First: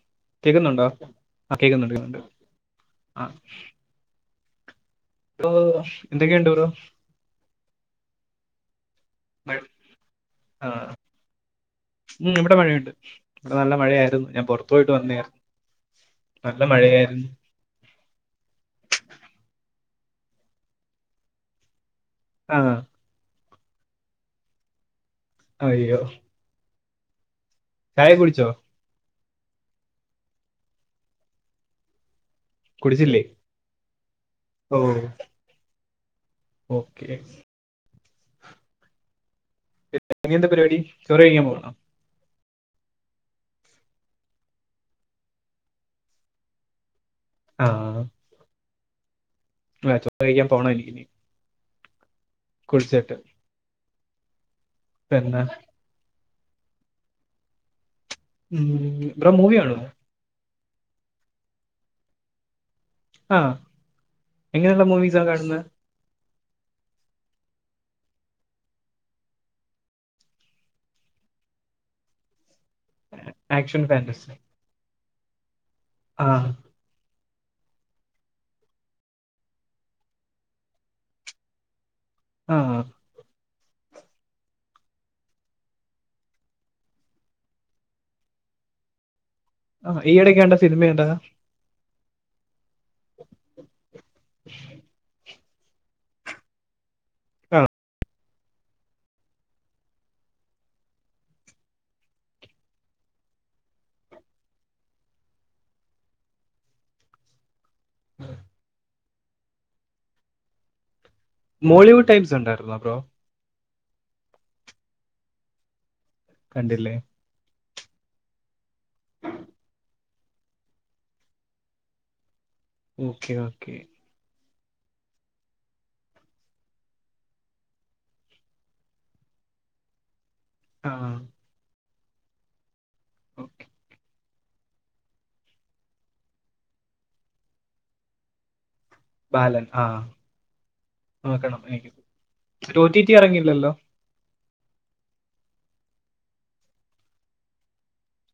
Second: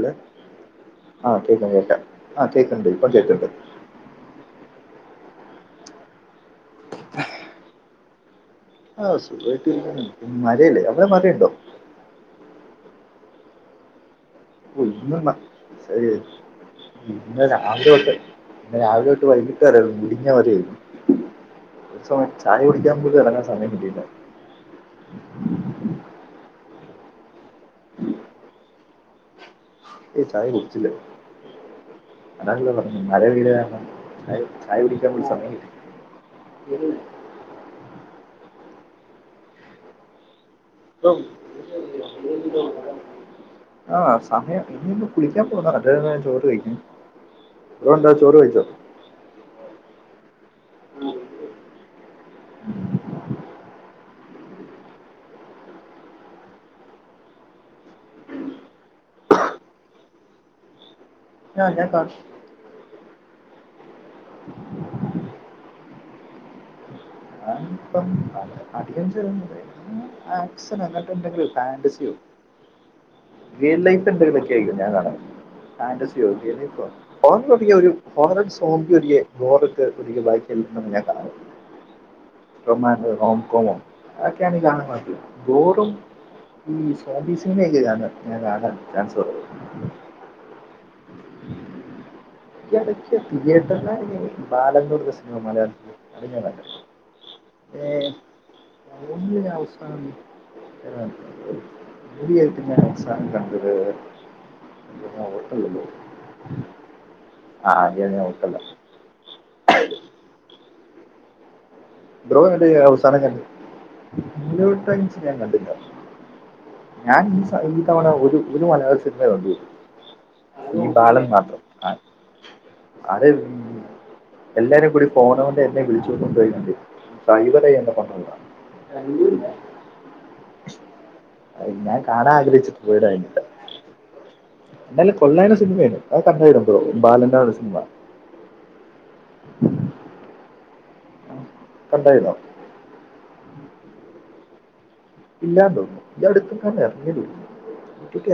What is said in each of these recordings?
ല്ലേ കേക്കുന്നുണ്ടോ ആ കേക്ക കേക്കുന്നുണ്ട് കേക്ക കേക്കുന്നുണ്ട് ആ കേക്കണ്ട് ഇപ്പ ആ കേക്കുണ്ട് ഇപ്പൊ എന്തൊക്കെ ഉണ്ട് ബ്രോ ആഹ മഴ സുബ്ഹിക്ക് എണീക്കണം മഴ ആ യല്ലേ അവിടെ മഴയുണ്ടോ ഉം ഇവിടെ മഴയുണ്ട് ഇവിടെ നല്ല മഴയായിരുന്നു ഞാൻ പുറ [inaudible] മഴയായിരുന്നു ഇന്ന് രാവിലെ തൊട്ടേ രാവിലെ തൊട്ട് വൈകിട്ട് വരായിരുന്നു മുടിഞ്ഞ മഴയായിരുന്നു ആ സമയത്ത് ചായ ആ കുടിക്കാൻ പോലും ഏറങ്ങാൻ സമയം കിട്ടീല്ല. അയ്യോ. ചായ കുടിച്ചോ. ഏയ് ചായ കുടിച്ചില്ലേ. അതാണല്ലോപറഞ്ഞ് കുടിച്ചില്ലേ മഴ പെയ്ത കാരണം ഓ ചായകുടിക്കാൻ പോലും സമയം കിട്ടില്ല. ഓക്കെ.. ഇനിയെന്താ പരിപാടി ഇപ്പം ചോറ്‌ കഴിക്കാൻ പോകുന്നുണ്ടോ ആഹ് സമയം ഇനിയിപ്പം കുളിക്കാൻ പോന്നാ അത് കഴിഞ്ഞാ ചോറ് കഴിക്കണം [inaudible] ആ ബ്രോ എന്താ ചോറ് കൈയിച്ചോ. വേ ചോറ് കഴിക്കാൻ പോണേനിക്കിനി. കുളിചെട്ട്. പെന്ന. ഉം ബ്രോ മൂവി കാണുവോ ഞ ഞാൻ നല്ലോം കാണും. ആ എങ്ങനെയുള്ള മൂവിസാ കാണുന്നത്. [unintelligible] ഫാന്റസിയോ റിയൽ ആക്ഷൻ ലൈഫ് ഫാന്റസി എന്തെങ്കിലും പറ്റി ആയികും ഞാൻ കാണൽ ആ ഫാന്റസിയോ റിയൽ ലൈഫോ.. ഓറ ഒ ഒരു ഹോണർ ഓഫ്‌ സോമ്പി ഒയികെ ഒ [unintelligible] ഒയികെ ബാക്കി എല്ലാം ഞാൻ കാണാറുണ്ട് ആ റൊമാൻ ന്റ് ഹോകോങ്ങും അതൊക്കെയാണെ കാണാൻ കൊഴപ്പമില്ല ഗോറും ഈ സോമ്പീസിന്റെ ഒക്കെ ഞാൻ കാണാൻ ഞാൻ ചാൻസ് കൊറവിണ്ട് ആ ഈ എടെക്ക്‌ കണ്ട സിനിമ ഏതാ ഈ എടക്ക് തിയേറ്റർ [unintelligible] ബാലന്നൂത്പ്രശ്നം മലയാളത്തില് അത് ഞാൻ കണ്ടിരുന്നു. ആ ഏ [unintelligible] അവസാനം [unintelligible] ഞാൻ അവസാനം കണ്ടത്.. അ ഹോട്ടലൊന്ന് പൊ ആദ്യ ഹോട്ടല.. മോളിവുഡ്. ടൈപ്സ് ബ്രോ ഉണ്ടായിരുന്നോ ബ്രോ അത്അവസാനം കണ്ട് [unintelligible] ഞാൻ കണ്ടില്ല കണ്ടില്ലേ ഞാൻ ഈ തവണ ഒരു ഒരു മലയാള സിനിമ കണ്ടുള്ളു ഈ ബാലൻ മാത്രം ആഹ് അത് ഓക്കെ ഓക്കെ എല്ലാരും കൂടി പോണ കൊണ്ട് എന്നെ വിളിച്ചു കൊണ്ട് പോയിരുന്നുണ്ട് സൈബർ ചെയ്യണ കണ്ടിണ്ടാ. [unintelligible] ആഹ് അഹ് ഞാൻ ആഗ്രഹിച്ചിട്ട് പോയതാര്ന്നു.. എന്നാലും കൊള്ളാരുന്ന സിനിമയാണ് ഞാൻ കണ്ടാരുന്ന് ബാലൻ്റെ ആ സിനിമ ബാലൻ ആ നോക്കണം എനിക് കണ്ടായിരുന്നോ ട്ടോ ടി ട്ടി ഇറങ്ങിയിലല്ലോ. ഇല്ലാന്ന് തോന്നുന്നു ഈ അടുത്തെങ്ങാണ്ടാ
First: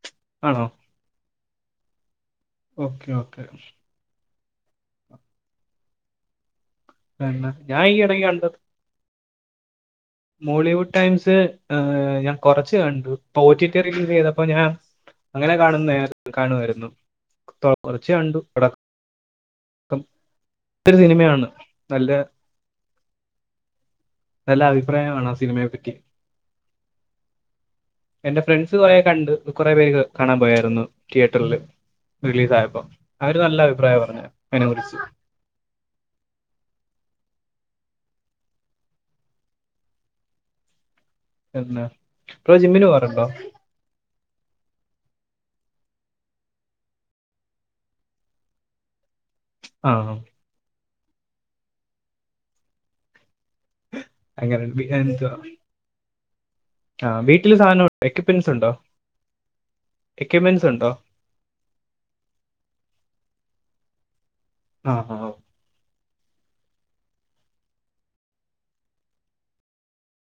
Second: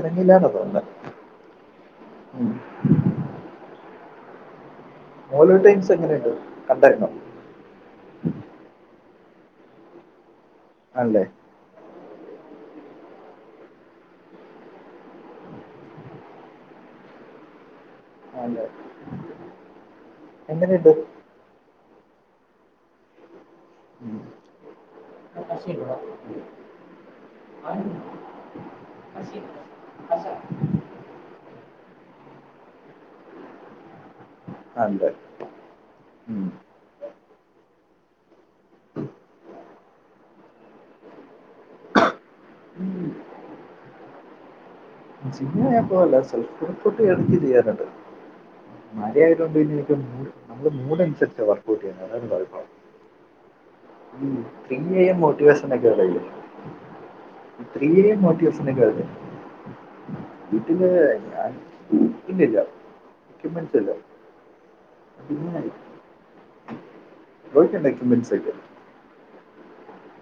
ഇറങ്ങില്ലാന്നാ ആണോ തോന്നണെ ഉം ഓക്കെ. ഓക്കെ. മോലു ടൈംസ് എങ്ങനെയുണ്ട് കണ്ടായിരുന്നോ കണ്ട് ഞാൻ ഈ ഇടയ്ക്ക് കണ്ട് മോളിവുഡ് ആണല്ലേ ടൈംസ് ഹാ ഞാൻ കുറച്ച് കണ്ടു ഓ റ്റി റ്റി റിലീസ് ചെയ്തപ്പോ ഞാൻ അങ്ങനെ കാണുനന്നെ കാണുവായിരുന്ന് കുറച്ച് കണ്ടു പടം മൊത്തം എങ്ങനെയുണ്ട് [unintelligible] സിനിമയാണ് നല്ല ഉം. നല്ല ആ പ്രെയാണോ അതെ സിനിമയെപ്പറ്റി. [unintelligible] എന്റെ ഫ്രണ്ട്സ് കുറേ കണ്ട് കുറേ പേര് കാണാൻ പോയാരുന്നു തിയേറ്ററില് റിലീസയപ്പോ അവര് നല്ല അഭിപ്രായ പറഞ്ഞെ കണ്ട് ഉം എന്നാ ഇപ്പോ ജിമ്മിന് പോവാറുണ്ടോ ജിമ്മില് ഞാൻ പോവല്ല സെൽഫ് വർക്ഔട് ഇടക്ക് ചെയ്യാറുണ്ട്. മഴയാതൊണ്ട് പിന്നെ ആ എനിക്ക് മൂഡ് നമ്മള് മൂടനുസരിച്ചാ വർക്ക്ഔട്ട് ചെയ്യുന്നത് അതാണ് കൊയപ്പം.. ഉം അങ്ങനെ വി- പിന്നെ ഈ ഒരു എന്തുവാ മോട്ടിവേഷൻക്കെ കയ്യും. ആ വീട്ടില് സാധനം ഇത്രേം എക്യുപ്മെന്റ്സ് മൊട്ടിവേഷൻ ഉണ്ടോ ഇങ്ങളെ എക്യുപ്മെന്റ്സ് ഇതിൽ ഉണ്ടോ അ. ഇല്ലില്ല എക്യുമെൻസ് ഇല്ല ആഹ് ആഹ് പിന്നേ [unintelligible] എക്യുയിപ്പെന്റ്സ് [unintelligible]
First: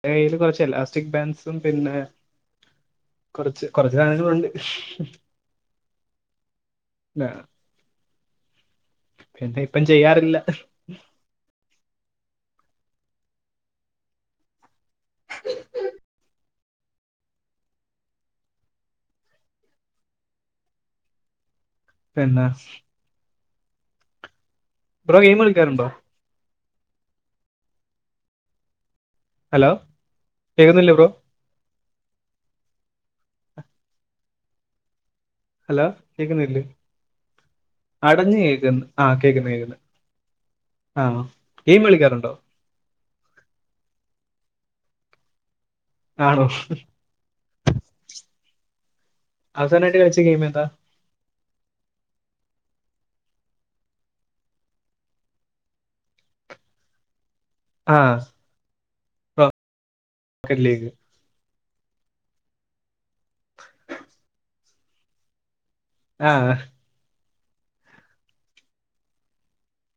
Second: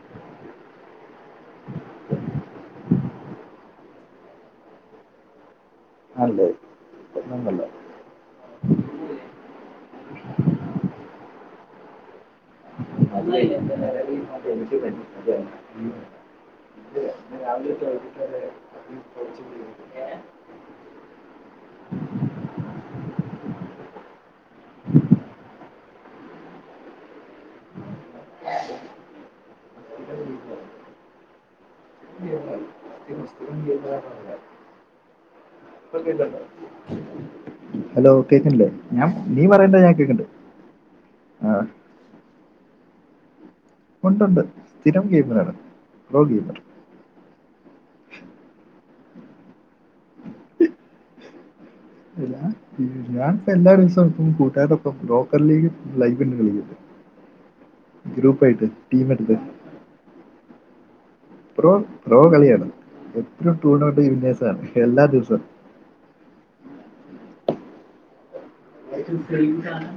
കയ്യില് കുറച്ച് എലാസ്റ്റിക് ബാൻസും പിന്നെ കൊറച്ച് കൊറച്ച് സാധനങ്ങളുണ്ട് ആ, [unintelligible] പിന്നെപ്പം ചെയ്യാറില്ല ഹ്. [unintelligible] എനിക്ക് തന്ന അത [unintelligible] [inaudible] പിന്നെ ബ്രോ ഗെയിം കളിക്കാറുണ്ടോ ഹലോ കേക്കുന്നില്ലേ ബ്രോ [unintelligible] ഹലോ ഇപ്പൊ കേക്കണ്ടോ കേൾക്കുന്നില്ലേ ഹലോ അടഞ്ഞ് കേക്കില്ലേ കേൾക്കുന്നു ആ ഞാൻ നീ കേൾക്കുന്നു കേൾക്കുന്നു പറയണ്ട ഞാൻ കേക്കണ്ട് ആ ആഹ് ഗെയിം കളിക്കാറുണ്ടോ ഉണ്ടുണ്ട് സ്ഥിരം ഗെയിമിലാണ്. ആണോ അവസാനായിട്ട് കളിച്ച ഗെയിം ഏതാ [unintelligible] ഞാനിപ്പം എല്ലാ ദിവസവും ഇപ്പം കൂട്ടുകാരോടൊപ്പം ബ്രോക്കറിലേക്ക് ലൈഫ്ണ്ട് കളിക്കട്ടെ ആ ഗ്രൂപ്പായിട്ട് ടീം എടുത്ത് ക്രിക്കറ്റ് ലീഗ് പ്രോ പ്രോ കളിയാണ് എത്ര ടൂർണമെന്റ് വിന്നേസാണ് എല്ലാ ദിവസവും. ആഹ് അതെ അത് സെയിം സാനം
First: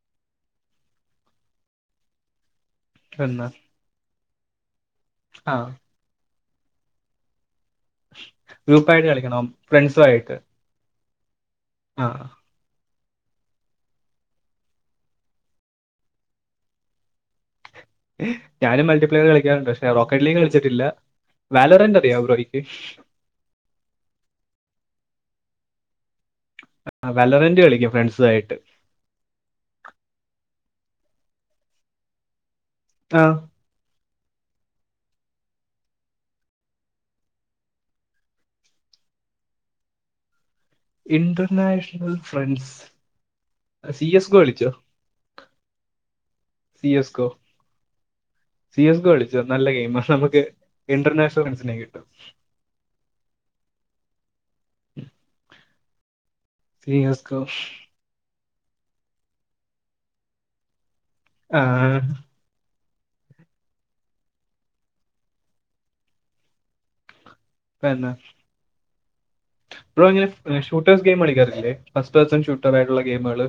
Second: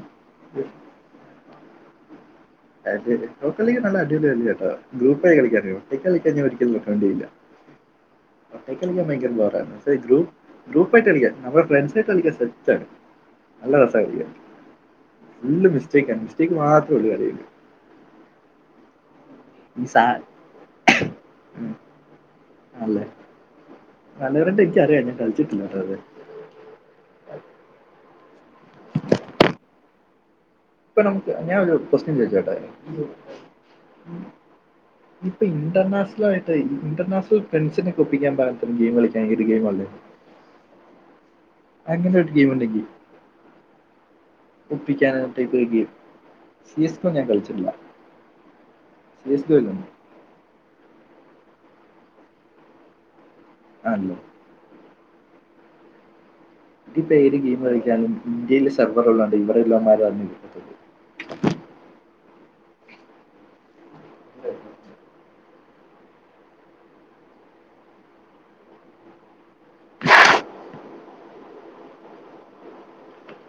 പിന്നെ അത് ശരിയാ [unintelligible] ഗ്രൂപ്പായി ആ കളിക്കാറിയോ ക്ക്‌ക്കളിക്കഞ്ഞ ഒരിക്കലും നിക്കാൻ കഴിയൂല. ഒറ്റക്ക് കളിക്കാൻ ഗ്രൂപ്പായിട്ട് ഭയങ്കര കളിക്കണം ബോറാണ് പക്ഷേ ഗ്രൂപ്പ്. ഫ്രണ്ട്സുമായിട്ട് ഗ്രൂപ്പായിട്ട് കളിക്കാം നമ്മള് ആ ഫ്രണ്ട്സായിട്ട് കളിക്കാം സ നല്ല രസാ ഫുള്ള് മിസ്റ്റേക്കാണ് ആണ് മിസ്റ്റേക്ക് മാത്രമേ ഉള്ളൂ കളി ഞാനും മൾട്ടിപ്ലെയർ കളിക്കാറുണ്ട് ഈ പഷെ സാ റോക്കറ്റ് ലീഗ് കളിച്ചിട്ടില്ല വാലറെണ്ടയാവോ ബ്രോയി.. അല്ലേ. അലോരെന്റെ ഇക്കറിയാം ഞാൻ കൾച്ചിട്ടില്ലട്ടൊ അത്.. ആ വെല്ലറന്റ് കളിക്കും ഫ്രണ്ട്സും ആയിട്ട് ഇപ്പൊ നമുക്ക് ഞാൻ ഒരു ക്യുസ്റ്റ്യൻ ചോദിച്ചോട്ടേ ആഹ് ഇപ്പൊ ഇന്റർനാഷണട്ട് ഇന്റർനാഷണലായിട്ടേ ഇൻഡർനാഷണൽ ഫ്രൻസിനെ ഒപ്പിക്കാൻപാകത്തിന് ഗെയിം കളിക്കാൻ ഏത് ഗെയിമാള്ളത്. ഇന്റർനാഷണൽ ഒരു game friends C S GO വിളിച്ചു.. ഒപ്പിക്കാനായിട്ട് ഒരു [unintelligible] സി എസ് കോ ഞാൻ കളിച്ചിട്ടില്ല സി എസ് കോ കളി ച്ചേനല്ല ഗെയിം ആ നമുക്ക് ഇന്റർനാഷണൽ റൺസിനെ കിട്ടും അലോ. സി എസ് ഇതിപ്പയിൽ ഗോ ഗെയിം കളിക്കാനും ഇന്ത്യയിലെ സർവറുകളള്ളാണ്ട് ഇവിടെയല്ലമാരും അറിഞ്ഞി. ആഹ് [unintelligible] പെന്നെ ബ്രോ ഇങ്ങനെ ഷൂട്ടേഴ്സ് ഗെയിം കളിക്കാറില്ലേ ഫസ്റ്റ് പേഴ്സൺ ഷുട്ടർായിട്ടുള്ള ഗെയിമാള്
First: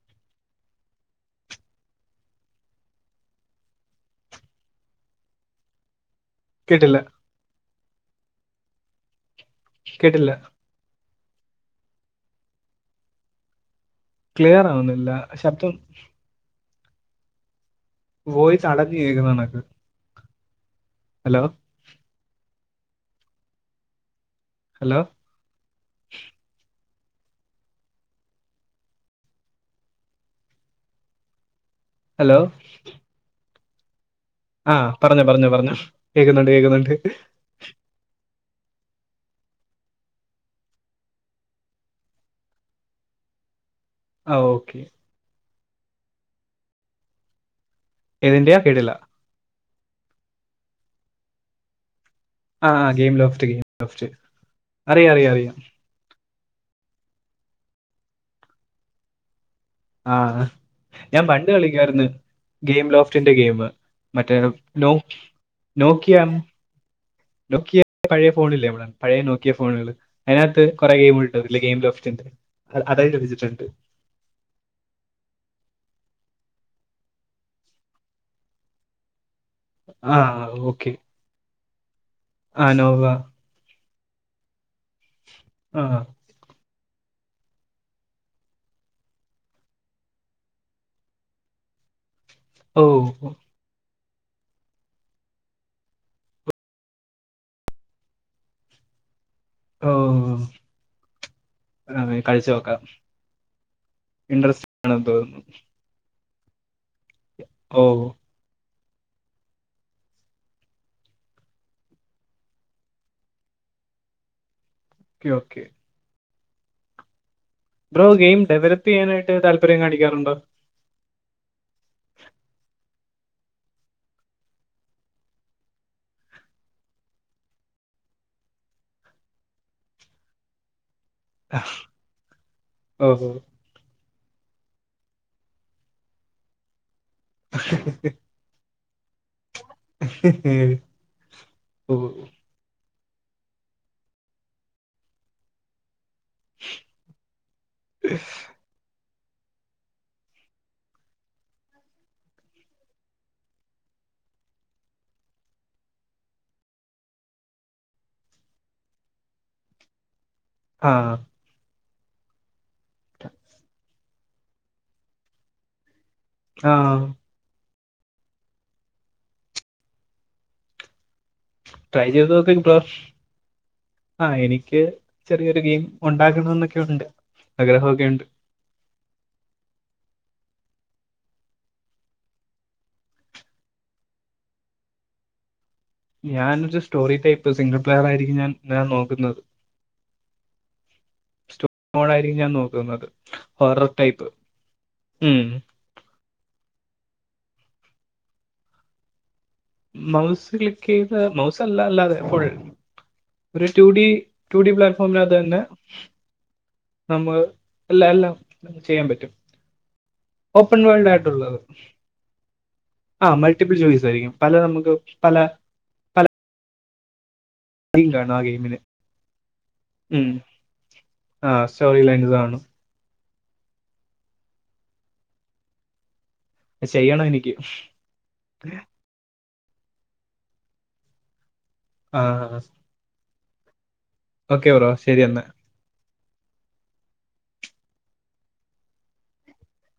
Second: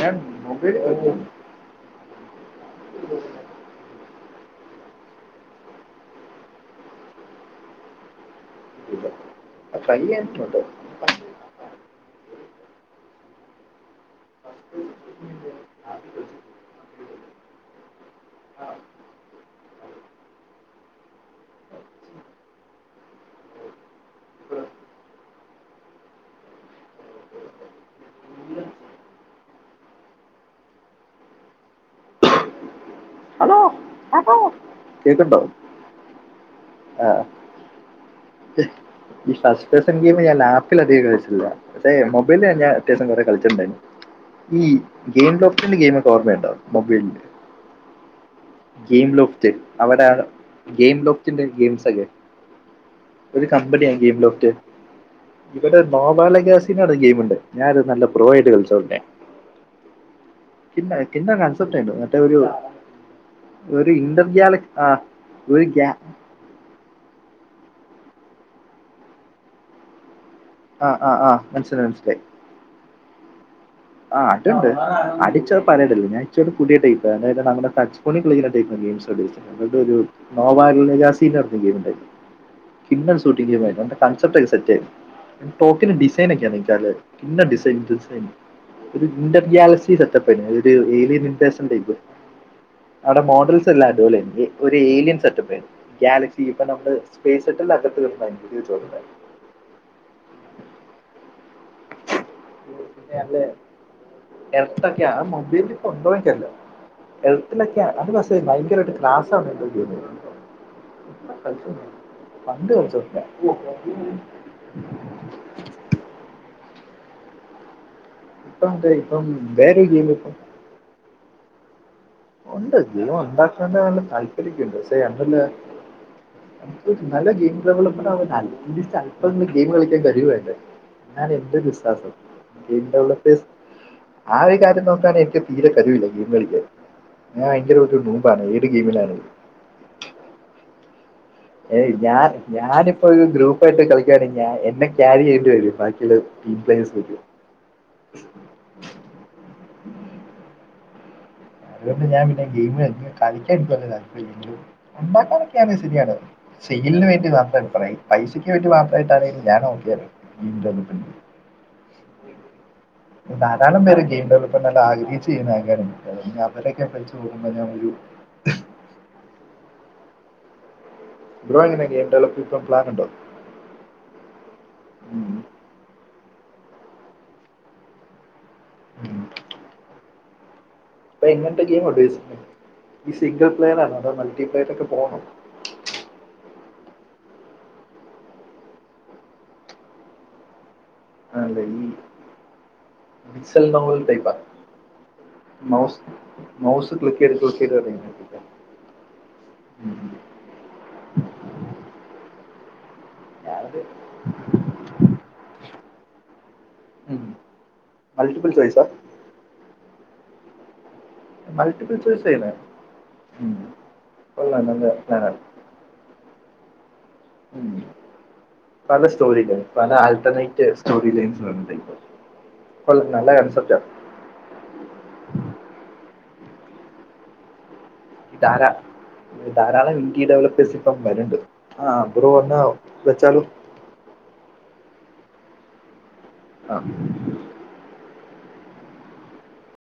ഞാൻ മൊബൈൽ കളിക്കും.. കേട്ടില്ല കേട്ടില്ല [unintelligible] ക്ലിയറാവുന്നില്ല ശബ്ദം വോയിസ് അടഞ്ഞ് കേക്ക്ന്ന കണെക്ക് ഹലോ ഹലോ [unintelligible] ഹലോ ഹലോ അപോ ആഹ് പറഞ്ഞോ പറഞ്ഞോ പറഞ്ഞോ കേക്കുന്നുണ്ട് കേക്കുന്നുണ്ട് ആ, ഈ ഫസ്റ്റ് പേസൺ ഗെയിം ഞാൻ ലാപ്പില്ല് അധികം കളിച്ചില്ല അതേ മൊബൈൽ ഞാൻ ഞാ അത്യാവശ്യം കൊറെ കൾച്ച്ട്ട് ഇണ്ടായിരുന്നു ആഹ് ഈ ഓക്കെ ഗെയിം ലോക്കറിന്റെ ഗെയിമൊക്കെ ഓർമ്മയുണ്ടോ മൊബൈലിന്റെ ഏതിന്റെയാ കേട്ടില്ല ഗെയിം ലോഫ്ത്ത് അവരാണ് ഗെയിം ലോഫ്ത്തിന്റെ ഗെയിംസാെക്കെ ആ ഗെയിംലോ ഒര് കമ്പനിയാ ഗീം ലോക്റ്റ് അറിയാം ഇവടെ ഗോബാല ഗാസിനോ പർണ ഗെയിമ് ഇണ്ട് ഞാ അത് നല്ല പ്രൊ ആയിട്ട് കൾച്ചോട്ടെ ആഹ് ഞാൻ പിന്നെ പണ്ട് കൺസെപ്റ്റ് ഉണ്ട് കളിക്കാര്ന്ന് മറ്റേ ഒരു ഗെയിം ലോഫ്റ്റിന്റെ ഗെയിമ് ഒരു ഇന്റർ മറ്റേ ഗ്യാല ആ നോ ഒരു ഗ്യാ നോക്കിയാം നോക്കിയ പഴെ ഫോണില്ലെ നമ്മ്ടെ പഴെ നോക്കിയ ഫോണ്കൾ അതിന് അകത്ത് ആ കൊറെ ആ ഗെയിംമുകെൾ ആ ഇണ്ട് ഇല്ലെയ് ഗെയിമ് മനസ്സിലായി മനസ്സിലായി ലോസ്റ്റ് ഇണ്ട് അത് അതായി ലഭിച്ചിട്ട് ഇണ്ട് ആ അത്ണ്ട് അടിച്ചത് പഴയ ടൈപ്പ് ഞാൻച്ചൂട പുതിയ ടയിപ്പ് നമ്മുടെ ടച് ഫോണി കളിക്കണ ഗെയിംസ് ഇവടൊരു ആഹ് നോവാ ഓക്കെ യൂണി യാസീനർഞ്ഞ പേര്ണ്ടായിരുന്നു. ആഹ് നോവ പിന്നത് [unintelligible] കൺസെപ്റ്റ് ഒരു സെറ്റ് ടോപ്പിന് ആഹ് ഡിസൈൻ ഒക്കെയാ നക്കാല് പിന്നെ ഡിസൈൻ ഡിസൈൻ ഒര് ഇന്റെർഗാലക്സി സെറ്റപ്പ് എയ്ര്ന്നു ഒര് ഏലിലിമിറ്റേഷെൻ ടൈപ്പ് ഓ അവ്ടെ മോഡെൽ തെല്ലാം അടി പേളിയാര്ന്ന് ഒരുഏലിയൻ സെറ്റപ്പ് ഗാലക്സി ഇപ്പൊ നമ്മള് സ്പേസ്സെട്ട അറ്റത്ത് [unintelligible] ഓഹ് അതാ വേം കൾച്ച് നോക്കാം ഇൻട്രസ്റ്റ് ആണെന്ന് തോന്നുന്നു പ്പൊണ്ടോ എൻക്കറീല ഹെൽത്ത്ലെക്കെ ഓ [unintelligible] ഭയങ്കരമായിട്ട് ക്ളാസ് [unintelligible] കളിച്ച പണ്ട് കളിച്ച [unintelligible] ക്കെ ഓക്കെ ബ്രോ ഗെയിം ഇപ്പം മറ്റേ ഡെവലപ്പ് ഇപ്പം യ്യാനായിട്ട് താൽപര്യം വേറൊരു ഗെയിം കാണിക്കാറുണ്ടോ ഇപ്പം ഉണ്ട് ജീവം ഉണ്ടാക്കാ നല്ല താൽപര്യൊക്കേണ്ട് പക്ഷേ അതല്ല നല്ല ഗെയിം [unintelligible] ഗെയിം കളിക്കാൻ കഴിവ് വേണ്ടേ ഞൻ എന്റെ വിശ്വാസം ഓ ഓ ന്റെഉള്ള്ത്തിസ് ആ ഒരു കാര്യം നോക്കാൻ എനിക്ക് തീരെ കരുവില്ല ഞാൻ ഭയെങ്കെര ഒരു നൂമ്പാണ് ഏത് ഗെയ്മിലാണ് ഹ് ഹ് ഹ് ഏയ് ഞാൻ ഞാനിപ്പ അഹ് ഗ്രൂപ്പായിട്ട് കളിക്കാണെങ്കി ഞാ എന്നെ ക്യാരി ചെയ്യേണ്ടി വെരും ബാക്കിയുള്ളോര് ടീംപ്ലേസ് പറ്റോ? അതുകൊണ്ട് ഞാൻ പിന്നെ ഗെയിമ് കളിക്കാൻതാൽപര്യം ല്ല ഉണ്ടാക്കാനൊക്കെ ശരിയാണ് സെയിലിന് വേണ്ടി മാത്രായിട്ട് പറയ് പൈസക്ക് വേണ്ടി മാത്രായിട്ടാണെങ്കി ഞാൻ ഓക്കെ ആണ് [unintelligible] ആഹ് ഉ [inaudible] ധാരാളം പേര് ഗെയിം ഡെലപ്പ്മെന്റ് ആഗഹിച്ച് ചെയ്യുന്ന അവരൊക്കെ ആഹ് വച്ചു നോകുമ്പോ ഞാൻ ഒരു ബ്രോ എങ്ങനെ ഗെയിം ട്രൈചെയ്ത് ഡെവലപ്പ് നോക്ക് ഇപ്പം ബ്രോ പ്ലാൻ ഉണ്ടോ ആഹ് എനിക്ക് ചെറിയൊര് ഗെയിം ഒണ്ടാക്കണം എന്നൊക്കെ ഉണ്ട് ആഗ്രഹം ഒക്കെ ഉണ്ട് ഉം ഇപ്പൊ ഇങ്ങനത്തെ ഗെയിം ഈ സിംഗിൾ പ്ലെയർ ആണോ അതോ മൾട്ടിപ്ലെയർ ഒക്കെ പോകണോ ഞാനൊരു സ്റ്റോറി ടൈപ്പ് സിംഗിൾ പ്ലെയറായിരിക്കും ഞാൻ ഞാൻ നോക്ക്ന്നത് ആണല്ലേ സ്റ്റോറി മോഡായിരിക്കും ഞാൻ നോക്കുന്നത്. ഹൊറർ [unintelligible] ടൈപ്പ് ടൈപ്പാ ഉം മൗസ് മൗസ് ക്ലിക്കെയ്ത് ക്ലിക്കെത് [unintelligible] മൗസ്ക്ലിക്കെയ്ത മൗസല്ല അല്ലാതെ ഫുൾ ഒര് ഞാനത് റ്റൂ ഡി റ്റൂ ഡീ പ്ലാറ്റ്ഫോമിനകത്ത് തന്നെ നമ്മള് എല്ല എല്ലാം മൾട്ടിപ്പിൾ ചോയ്സാ ചെയ്യാൻ പറ്റും ഓപ്പൺ വേൾഡ് വേ മൾട്ടിപ്പിൾ ചോയ്സ് ചെയ്യുന്നത് ആഹ് മൾട്ടിപ്പിൾ ജോയിസായിരിക്കും പല കൊള്ളാം നല്ല നമ്ക്ക് പല പ്ലാനാണ് തീം കാണും ആ ഗെയിമിന്. പല സ്റ്റോറിണ്ട് പല ഉം ആൾട്ടർനേറ്റ് സ്റ്റോറി ലൈംസ് ആഹ് [unintelligible] സ്റ്റോറി ലൈൻസ് കാണും. കൊള്ളാം നല്ല കൺസെപ്പ്റ്റാ അഹ് ചെയ്യണം എനിക്ക് ധാരാ ധാരാളം ഇന്ത്യാ ഡെവലപ്പേഴ്സ് ഇപ്പം വര്ണ്ട് ആഹ് അവര് വന്നാ വെച്ചാലും ഓക്കെ ബ്രോ ശെരി എന്നാ അം